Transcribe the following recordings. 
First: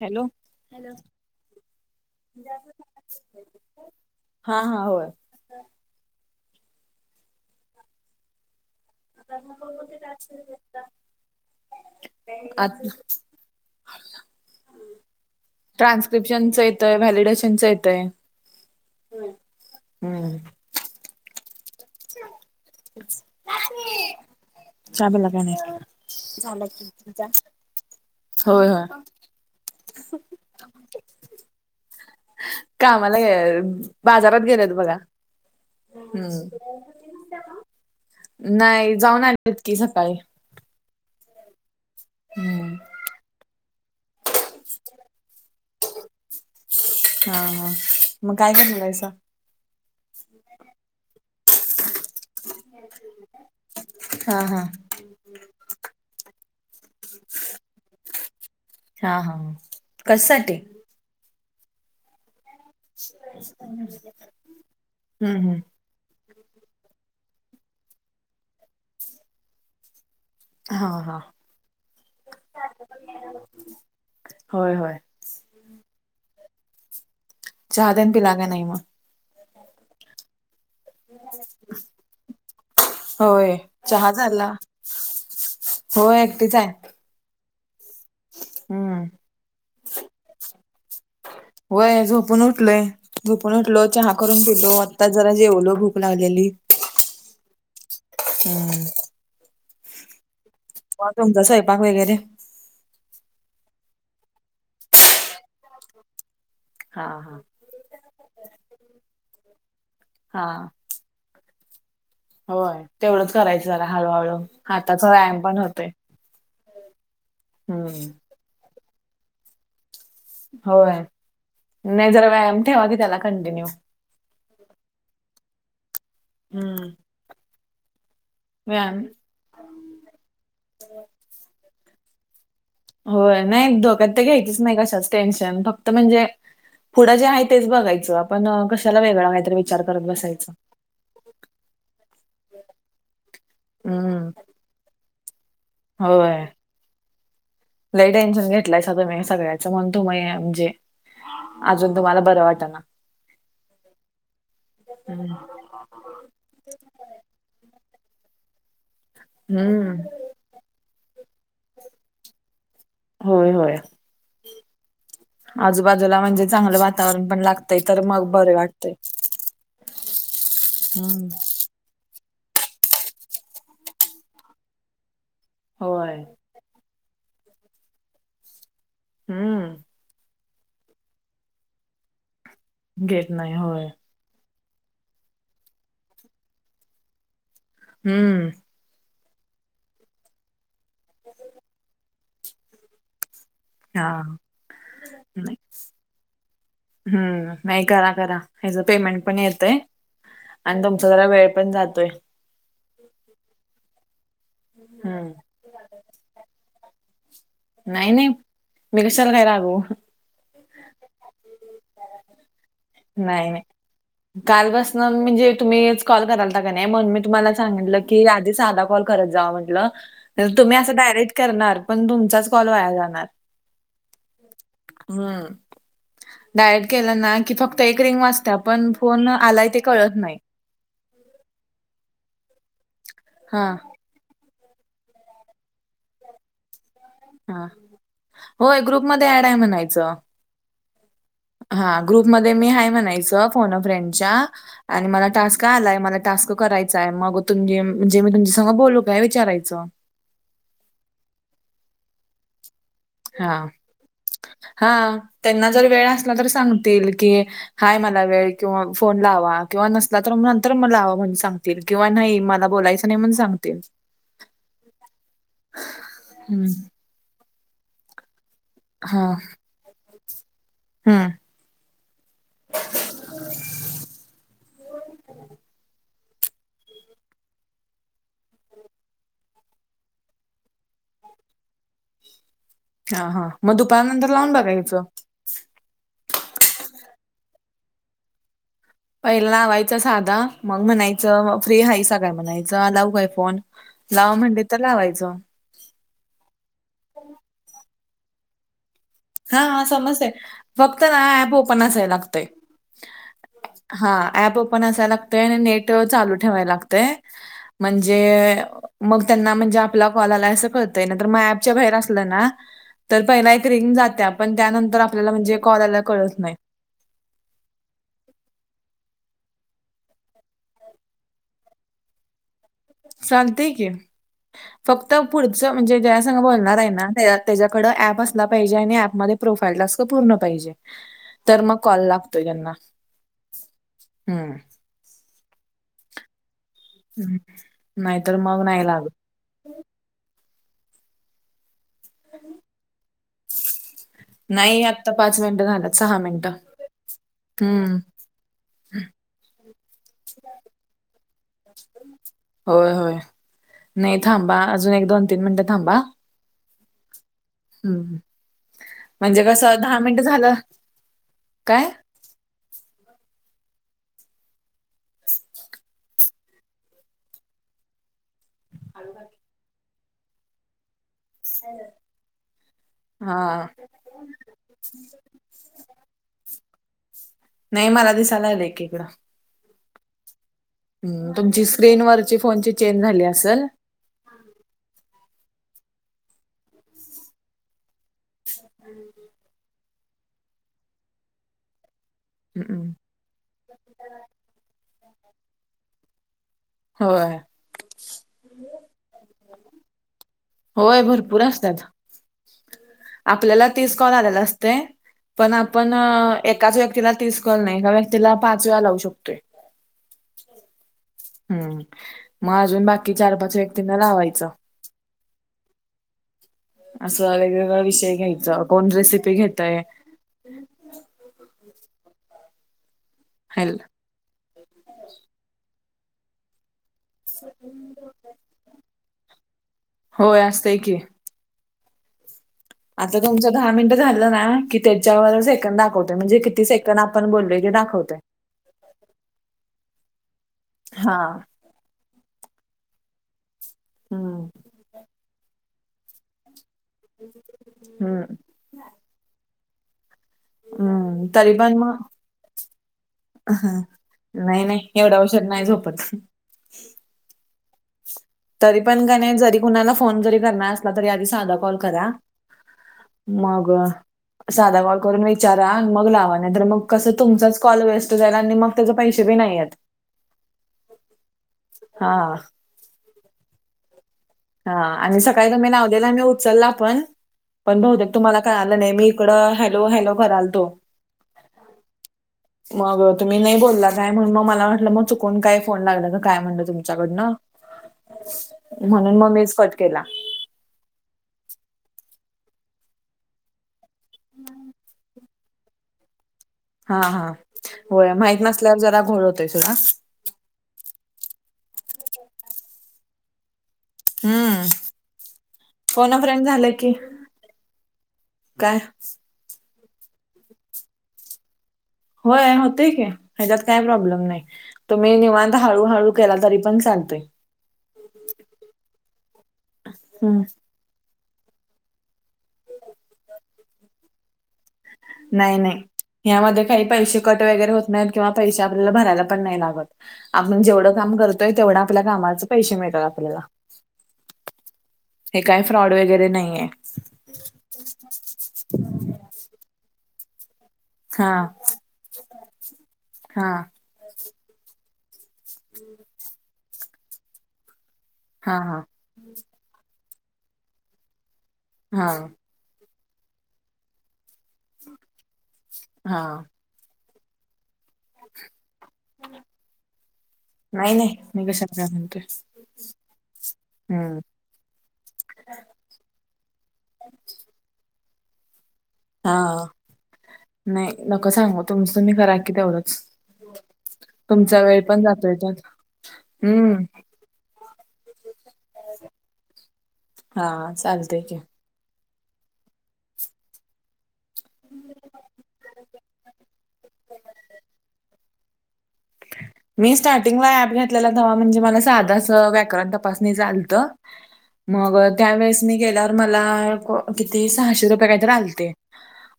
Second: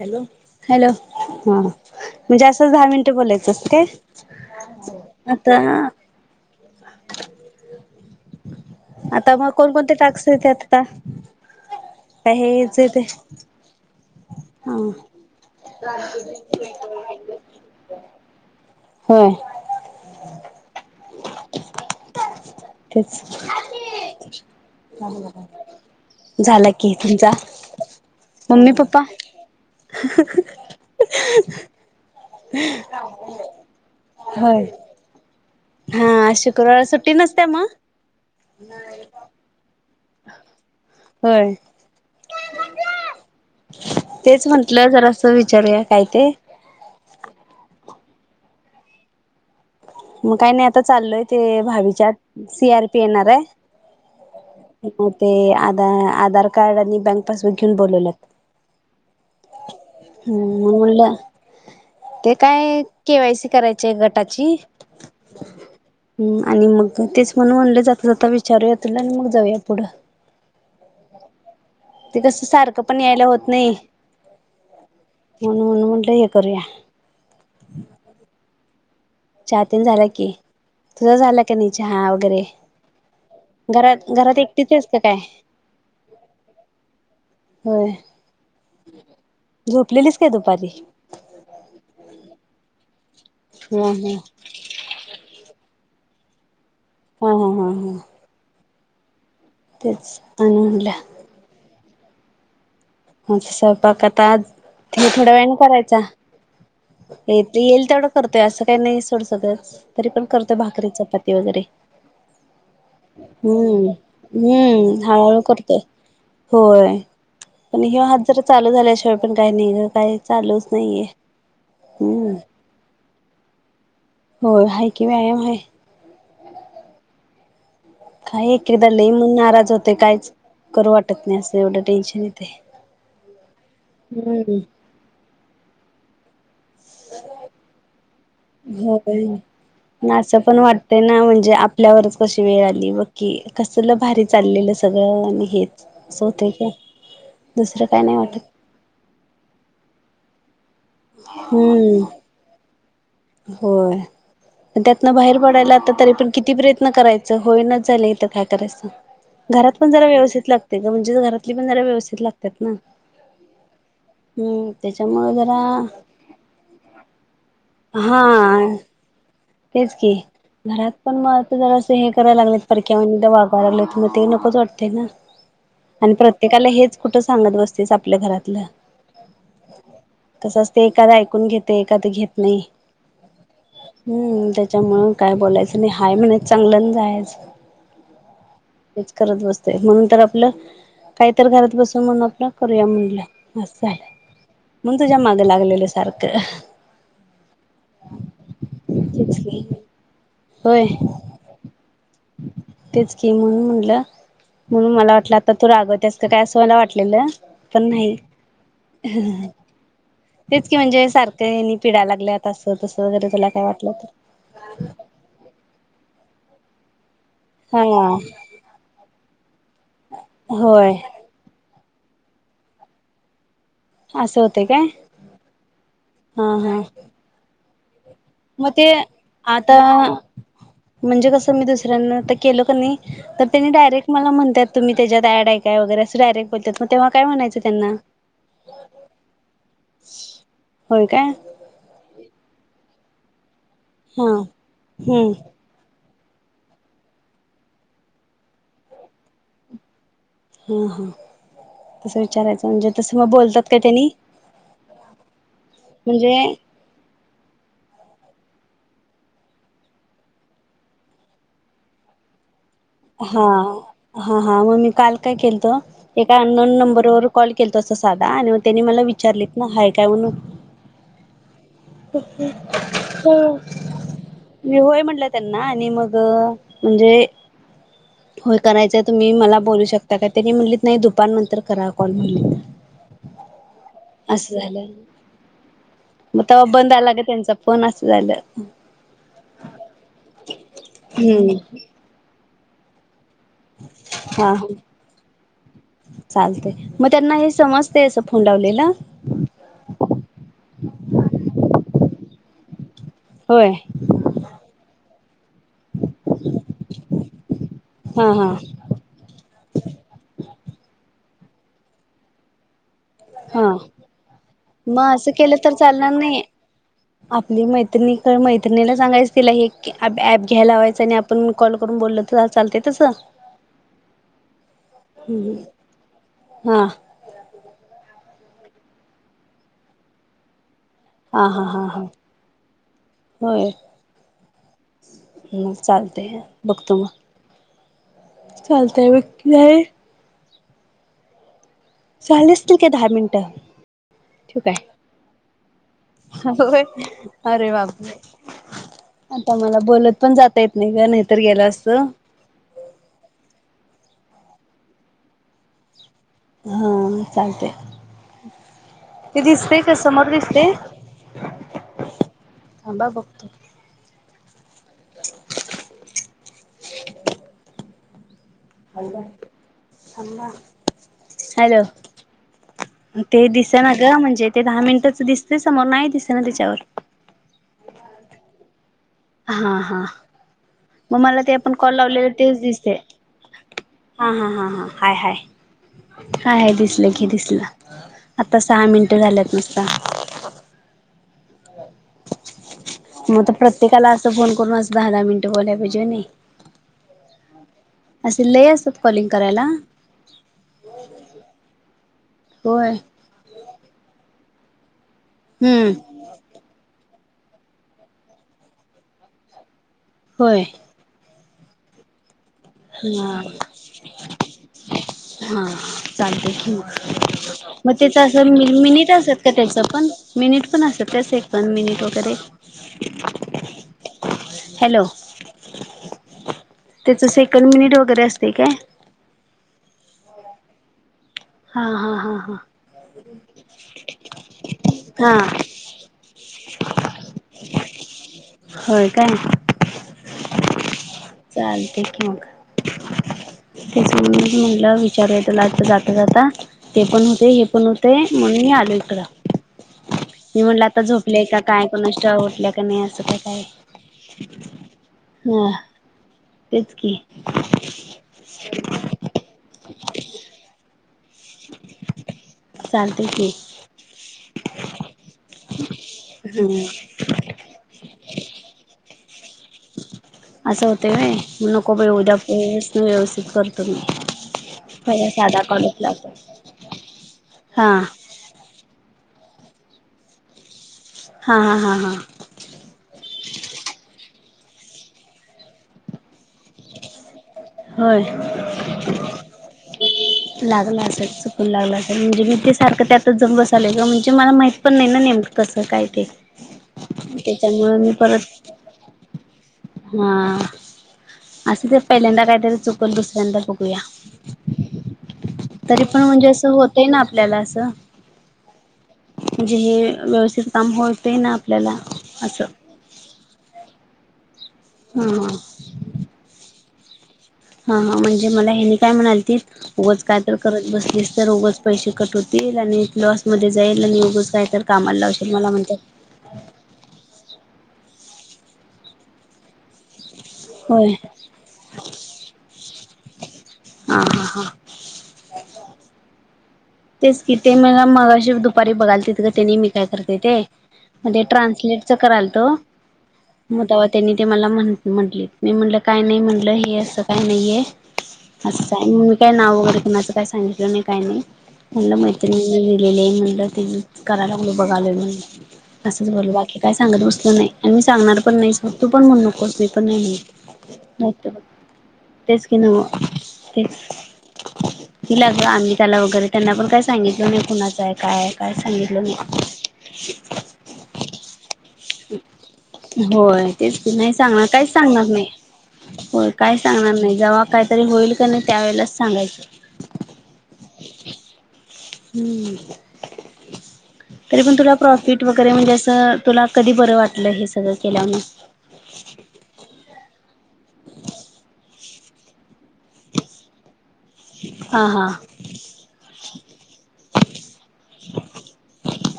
Hello hello हा म्हणजे असं दहा मिनिटं बोलायचं असतं काय. हा, हा होय आता [inaudible] आता मग कोण कोणते टॅक्स येते आता काय आ हेच येते हा ट्रान्स्क्रिप्शनच येतय व्हॅलिडेशनचं येतय होय [unintelligible] तेच चहा पिला काय नाही झाला कि तुमचा होय मम्मी होय पप्पा. [unintelligible] कामाला गेल्यात बाजारात होय. गेल्यात बघा हा हम्म शुक्रवार सुट्टी नसत्या मग. नाही जाऊन आलेत की सकाळी होय. हम. तेच म्हंटलं जरासं विचारूया काय ते हा, हा मग काय करणारायसा मग काही नाही आता चाललोय ते भाभीच्यात सीआरपी येणार आहे ह, हा ते आध आधार कार्ड आणि बँक पासबुक घेऊन बोलवलेत. हा. हा कशासाठी हम्म मग म्हणलं. ते काय केवायसी करायची आहे गटाची हम्म. ह आणि मग तेच म्हण म्हणले जाता, जाता विचारूया तिला आणि मग जाऊया पुढं ह, ह ते कस सारखं पण यायला होत नाही होय होय म्हणून म्हटलं हे करूया. चहातेन पिला का नही चहा तेन झालं की. तुझं झालं का नाही चहा वगैरे होय घरात, घरात एकटीच हायास का काय हो एकटीच आहे होय हम्म झोपलेलीस का दुपारी? होय झोपून उठलोय. झोपून हा उठलो, हा चहा करून पिलो. आता जरा जेवलो भूक लागलेली. हा हा हा हा. हम्म. तेच आणूनल्या तुमचं स्वयंपाक वगैरे हा श्वमपाक आता आज थोड्या थी वेळानी करायचा. हा हा येती येईल तेवढं करतोय असं काही नाही सोड सगळं तरी पण करतोय हा भाकरी, चपात ते वगैरे होय तेवढंच करायचं जरा हम्म हळूहळू हम्म हाताचा हळूहळू व्यायाम पण करतोय होतोय. होय पण ह्यो हम्म हात जरा चालू झाल्याशिवाय पण काई नई ग. काय होय नाही जरा व्यायाम ठेवा की त्याला कंटिन्यू. होय हाय की व्यायाम हाय. हम्म. खाय एक एकदा व्यायाम लई मन नाराज होते काहीच करू वाटत नाही असं एवढं टेन्शन येते. होय नाही डोक्यात तर घ्यायचीच नाही कशाच टेन्शन फक्त म्हणजे पुढं जे हाय तेच बघायचं आपण कशाला वेगळं काहीतरी विचार करत बसायचं. ते ना म्हणजे आपल्यावरच कशी वेळ आली बघ. कि कसलं भारी हम्म चाललेलं सगळं आणि हेच असं होय. होतं काय? दुसरं काय नाय वाटत. [unintelligible] कनई सगळ्याच म्हणून तुम्ही म्हणजे अजून हम्म तुम्हाला बरं वाट ना. होय. आणि त्यातन बाहेर पड यला आतातरी पण किती प्रयत्न करायचं होईनाच झालं इथं काय करायचं. घरात पण हम्म. जरा व्यवस्थित लागते गं म्हणजे घरातली पण जरा व्यवस्थित लागत्यात ना. होय होय हम्म त्याच्यामुळं जरा तावरण पण लागतय तर मग बरे हा वाटते. तेच की घरात पण हम्म. म ते जरा असं हे करायला लागलेत परक्या वानी [unintelligible] म ते नकोच वाटते ना आणि होय. प्रत्ये त्येकाला हेच कुठं सांगत बसतेस आपल्या घरातलं. हां. तसंच ते एखादा ऐकून घेते एखादा घेत नाही. घेत नाही होय. हम्म त्याच्यामुळं काय बोलायचं नाय हाय म्हणे चांगलं अन जायचं. हम्म. हेच करत बसते म्हणून तर आपलं काही तर घरात बसून म्हणून आपलं करूया म्हणलं. असं आहे हा म्हणून तुझ्या मागे नाही लागलेले सारखं. हम्म नाही करा करा. ह्याजा पेमेंट तेच पण की येतय होय आणि तुमचा जरा वेळ पण जातोय. तेच कि म्हणून म्हंटलं म्हणून मला हम्म. वाटलं आता तू रागवतेस का काय असं मला वाटलेलं. पण नाही नाय-नाय मी कशाला काय रागू. तेच की म्हणजे सारखं हेनी पिड्या लागल्यात अस तसं वगैरे तुला नाही नाही. काय वाटलं तर. कालपासनं म्हणजे तुम्हीच कॉल करालता की नाय म्हणून मी तुम्हाला हा सांगितलं की आज ते सादा कॉल करत जावा म्हटलं तुम्ही होय असं डायरेक्ट करणार पण तुमचाच कॉल वाया जाणार. असं होते काय? हम्म. हा हा डायरेक्ट केलं ना, की फक्त एक रिंग वाज त्या मग पण ते फोन आलाय ते कळत आता नाही. म्हणजे कसं मी दुसऱ्यांना आता केलं क नई तर हा त्यांनी डायरेक् मला म्हणत्यात तुम्ही त्याच्यात ऍड आहे काय असं डायरेक्ट पलत्यात म तेव्हा काय म्हणायचं हा त्यांना? होय ग्रुपमध्ये ऍड आहे म्हणायचं होय काय? हा ग्रुपमध्ये मी हाय म्हणायचं फोन अ हा फ्रेंडच्या आणि मला हम्म टास्क का आलाय मला टास्क करायचाय, मग तुम म्हणजे मी तुमच्यासंग बोलू काय विचारायचं. हा हा तसं, विचारायचं म्हणजे. तसं मग बोलतात हा का त्यांनी हा. त्यांना जर वेळ म्हणजे असला तर सांगतील की हाय मला वेळ किंवा फोन लावा किंवा नसला तर नंतर मग लावा म्हणून सांगतील किंवा नाही मला बोलायचं. नाही म्हणून हा सांगतील हा हा हा. मग मी काल काय केलंत एका हम्म अननोन नंबरवर कॉल केलता तसा साधा आणि त्यांनी मला हा विचारलेत ना हाय काय म्हणून. हम्म. हो. मी होय म्हटलं त्यांना आणि मग म्हणजे होय करायचंय तुम्ही मला बोलू शकता का, त्यांनी म्हणलीत नाही दुपार नंतर करा कॉल म्हणली. हा हा मग दुपारनंतर लावून, बघा यायच. मग तेव्हा बंद आला ग त्यांचा फोन असं झालं. पहिला लावायचं साधा, मग म्हणायचं मग हम्म फ्री हायसा काय म्हणायचं. लावू काय फोन? लाव म्हणली तर लावायचं. चालतंय, मग त्यांना हे समजतंय असं फोन लावलेलं? हा समजतंय. फक्त ना ऍप ओपन असाय लागतंय. होय हा ऍप ओपन असायला लागतंय आणि नेट चालू ठेवायला लागतंय. म्हणजे हा हा मग त्यांना म्हणजे आपला कॉल आलंय असं कळतंय. नाही तर मग ऍपच्या बाहेर असलं ना तर, पहिला एक हा रिंगात. मग असं केलं तर चालणार नाही. आपली मैत्रि-मैत्रिणीला सांगायचं तिला हे ऍप ऍप घ्यायला लावायचं आणि आप पण कॉल करून बोल तेव्हा चालतेत. चालतंय की. फक्त पुढच म्हणजे जेज्या संग बोलणार हा आहे ना त्या त्याच्याकड ऍप असला पाहिजे आणि ऍपमध्ये प्रोफाईल टास्क पूर्ण पाहिजे. हा तर, हा मग हा हा कॉल लागतो ज्यांना होय हम्म. मग चालतंय बघतो मग. नाहीतर मग नाही लागत. नाही. चाले असतील की दहा मिनट. ठेवू काय? नाही आता, पाच मिनट. होय अरे हम्म बापरे. आता मला बोलत पण जाता येत नाही, का नाहीतर गेलं असत. होय होय. नाही थांबा अजून एक दोन तीन मिनिटं थांबा. हा चालते. हं. ते म्हणजे कसं दिसतंय का मिनिटं समोर झालं दिसतंय? काय? थांबा बघतो. [inaudible] Hello hello. ते हां. दिसना ग म्हणजे ते दहा मिनिटच दिसते समोर नाही दिसना त्याच्यावर. नाही मला दिसायला लागलंय की हिकडं. हा हा. मग मला ते तुमची आपण कॉल लावले स्क्रीनवरची तेच फोनची दिसते. चेंज झाली असेल. हा हा हा हा हाय हाय. हाय हाय दिसलं की दिसलं. आत्ता सहा मिनटं झाल्यात नुसता. हम्म. मग आता प्रत्येकाला असं फोन करून असं दहा दहा मिनिटं बोलाय पाहिजे होय नाही? होय. असे लई असत्यात कॉलिंग करायला. होय भरपूर असत्यात. होय? आपल्याला तीस कॉल आलेला असतोय, पण हम्म आपण एकाच व्यक्तीला तीस कॉल नाही, एका व्यक्तीला पाच वेळा लावू शकतोय. होय? हम्म, मग अजून बाकी चार पाच व्यक्तींना लावायचं. हा हा चालतंय की, असं वेगवेगळा मग विषय त्याच असं घ्यायचा. कोण मिनिट रेसिपी असत्यात का त्याच घेतंय पण? मिनिट पण असत्यात काय? सेकंद मिनिट वगैरे? हॅलो. हॅलो. त्याच सेकंद मिनिट वगैरे असतंय काय? होय असतंय की. हा हा हा हा. आता तुमच दहा मिनट झालं ना, की हा हा त्याच्यावर सेकंद दाखवतंय. म्हणजे कित किती सेकंद आपण बोललोय ते दाखवतंय. होय काय? हा. चालतंय की मग. तेच हं. म्हणुनच म्हटलं वि [unintelligible] जाता जाता ते पण होतंय हे पण हं. होतंय म्हणून मी आलोय इकडं. मी म्हटलं आता हं. झोपलेय तरी का पण काय मग कोणास ठाव, उटल्या का नाही असं काय काय. हं. नाही नाही एवढ्या उशीर नाही हा झोपत. तेच की. तरी पण कनई जरी कुणाला फोन जरी करणार असला तरी आधी साधा कॉल करा. चालते की मग साधा कॉल करून विचारा, मग लावा. नाहीतर हम्म मग कसं तुमचाचं कॉल वेस्ट जाणार आणि मग त्याचे पैसे बी नाही येत. असं होतय व्हय, मग नको बाई हां. उद्या [unintelligible] व्यवस्थित करतो मी. हा आणि पहिला सकाळी साधा मी कॉलच लावलेला आणि लावतो उचलला पण. पण हा बहुतेक तुम्हाला कळाल नाही मी इकडं हॅलो हॅलो करालतो. हा हा हा हा. मग तुम्ही नाही बोलला काय. म्हणून मग मला वाटलं मग चुकून काय फोन लागला का काय म्हणलं तुमच्याकडनं. होय. म्हणून मग मीच कट केला. लागला असेल चुकून लागलं असेल. म्हणजे मी ते सारखं त्यातच जाऊन बसालोय ग. म्हणजे मला माहित पण नाही ना नेमक कसं काय ते? हा हा त्याच्यामुळे मी होय. माहीत परत नसल्यावर जरा घोळ होतय सोडा. हा. असुदेत पहिल्यांदा काहीतरी चुकल दुसऱ्यांद बघूया. हम्म. तरी फोन अ पण फ्रेंड म्हणजे असं झालं की होतय ना आपल्याला असं. काय म्हणजे हे व्यवस्थित काम होतंय ना आपल्याला? होय असं होतय की ह्याच्यात काय प्रॉब्लेम नाही. तुम्ही हा निवांत हा हळूहळू करा तरी पण चालतोय. हं हं. म्हणजे मला ह्यानी काय म्हणालतीत उगच का हम्म तर करत बसलीस तर उगंच पैसे कट होतील आणि लॉसमध्ये जाईल आणि उगंच काय तर कामाला लावशील नाही मला नाही म्हणत्यात. यामध्ये काही पैसे कट वगैरे होत नाहीत किंवा पैसे आपल्याला भरायला पण नाही लागतं. आपण जेवढं होय. काम करतोय, तेवढं आपल्या कामाचे पैसे मिळत्यात आपल्याला. हा हा हा. हे काय फ्रॉड वगैरे नाहीये. तेच कि ते मला मगाशी दुपारी बघालतीत गं तेनी मी काय करते ते. हा मग ते ट्रान्सलेट च कराल तो. हां. मग तवा त्यांनी ते मला म्हण म्हटले मी म्हणल काही नाही म्हटलं हे असं काही नाहीये. हां, हां. असं आहे मग मी काय? नाव वगैरे कुणाच? काय सांगितलं नाही? काय नाही? म्हणलं हां, मैत्रिणीं दिलेले आहे, म्हणलं ते कराय लागलोय बघालोय म्हणल असंच हां. बोलोय आता. हे काय? सांगत बसलो नाही. आणि मी सांगणार पण नाही. तू पण म्हणू नकोस. मी पण नाही नाही, नाही. मी म्हणत, कशाला काय म्हणते. तेच की नाव. तेच. हं. तिला ग अमिताला वगैरे त्यांना पण काय? सांगितलं नाही कुणाचं? आहे काय? काय सांगितलं नाही. हां. नाही नका सांगू? तुमच तुम्ही करा की तेवढच. होय तेच की‌ नाही सांगणार, काहीच सांगणार जातोय नाही. त्यात. होय काय हं. सांगणार नाही जेव्हा, काहीतरी होईल का नाही त्यावेेळेलाच सांगायचं. हां.. चालतंय की, हमं. तरी पण तुला प्रॉफिट वगैरे म्हणजे, असं तुला कधी बरं वाटलं हे सगळं केल्यामुळं. मी स्टार्टिंगला ऍप घेतलेला तवा, म्हणजे मला साधंच असं व्याकरण तपासणीच आलतं. [unintelligible] मग हा त्यावेेळेस मी गेल्यावर मला किती सहाशे रुपये. काहीतरी आलते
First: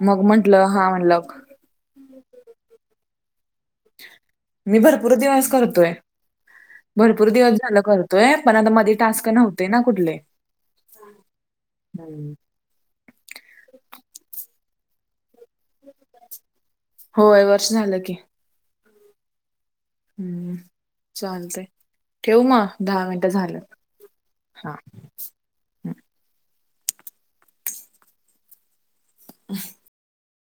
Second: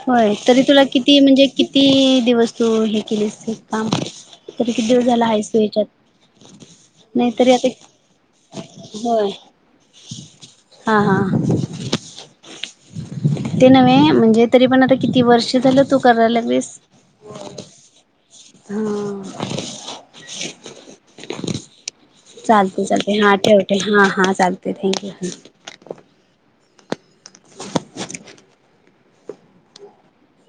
मग, होय तरी म्हंटलं तुला हा किती म्हणलं. म्हणजे किती दिवस तू हे, केलेस हे. काम तरी मी किती भरपूर झाला दिवस आहेस तू करतोय. ह्याच्यात भरपूर नाहीतरी दिवस आता झालं करतोय, पण आता मध्ये टास्क होय नव्हते ना कुठले. हा हां.. [unintelligible] ते नव्हे म्हणजे तरी पण, आता किती वर्ष. ते झालं तू करा लागलीस, होय, वर्ष झालं व्हय हां.. हम्म चालते. ठेवू मग चालते दहा चालते मिनिटं हा झालं ठेवते हा चालते हा. थँक्यू [unintelligible]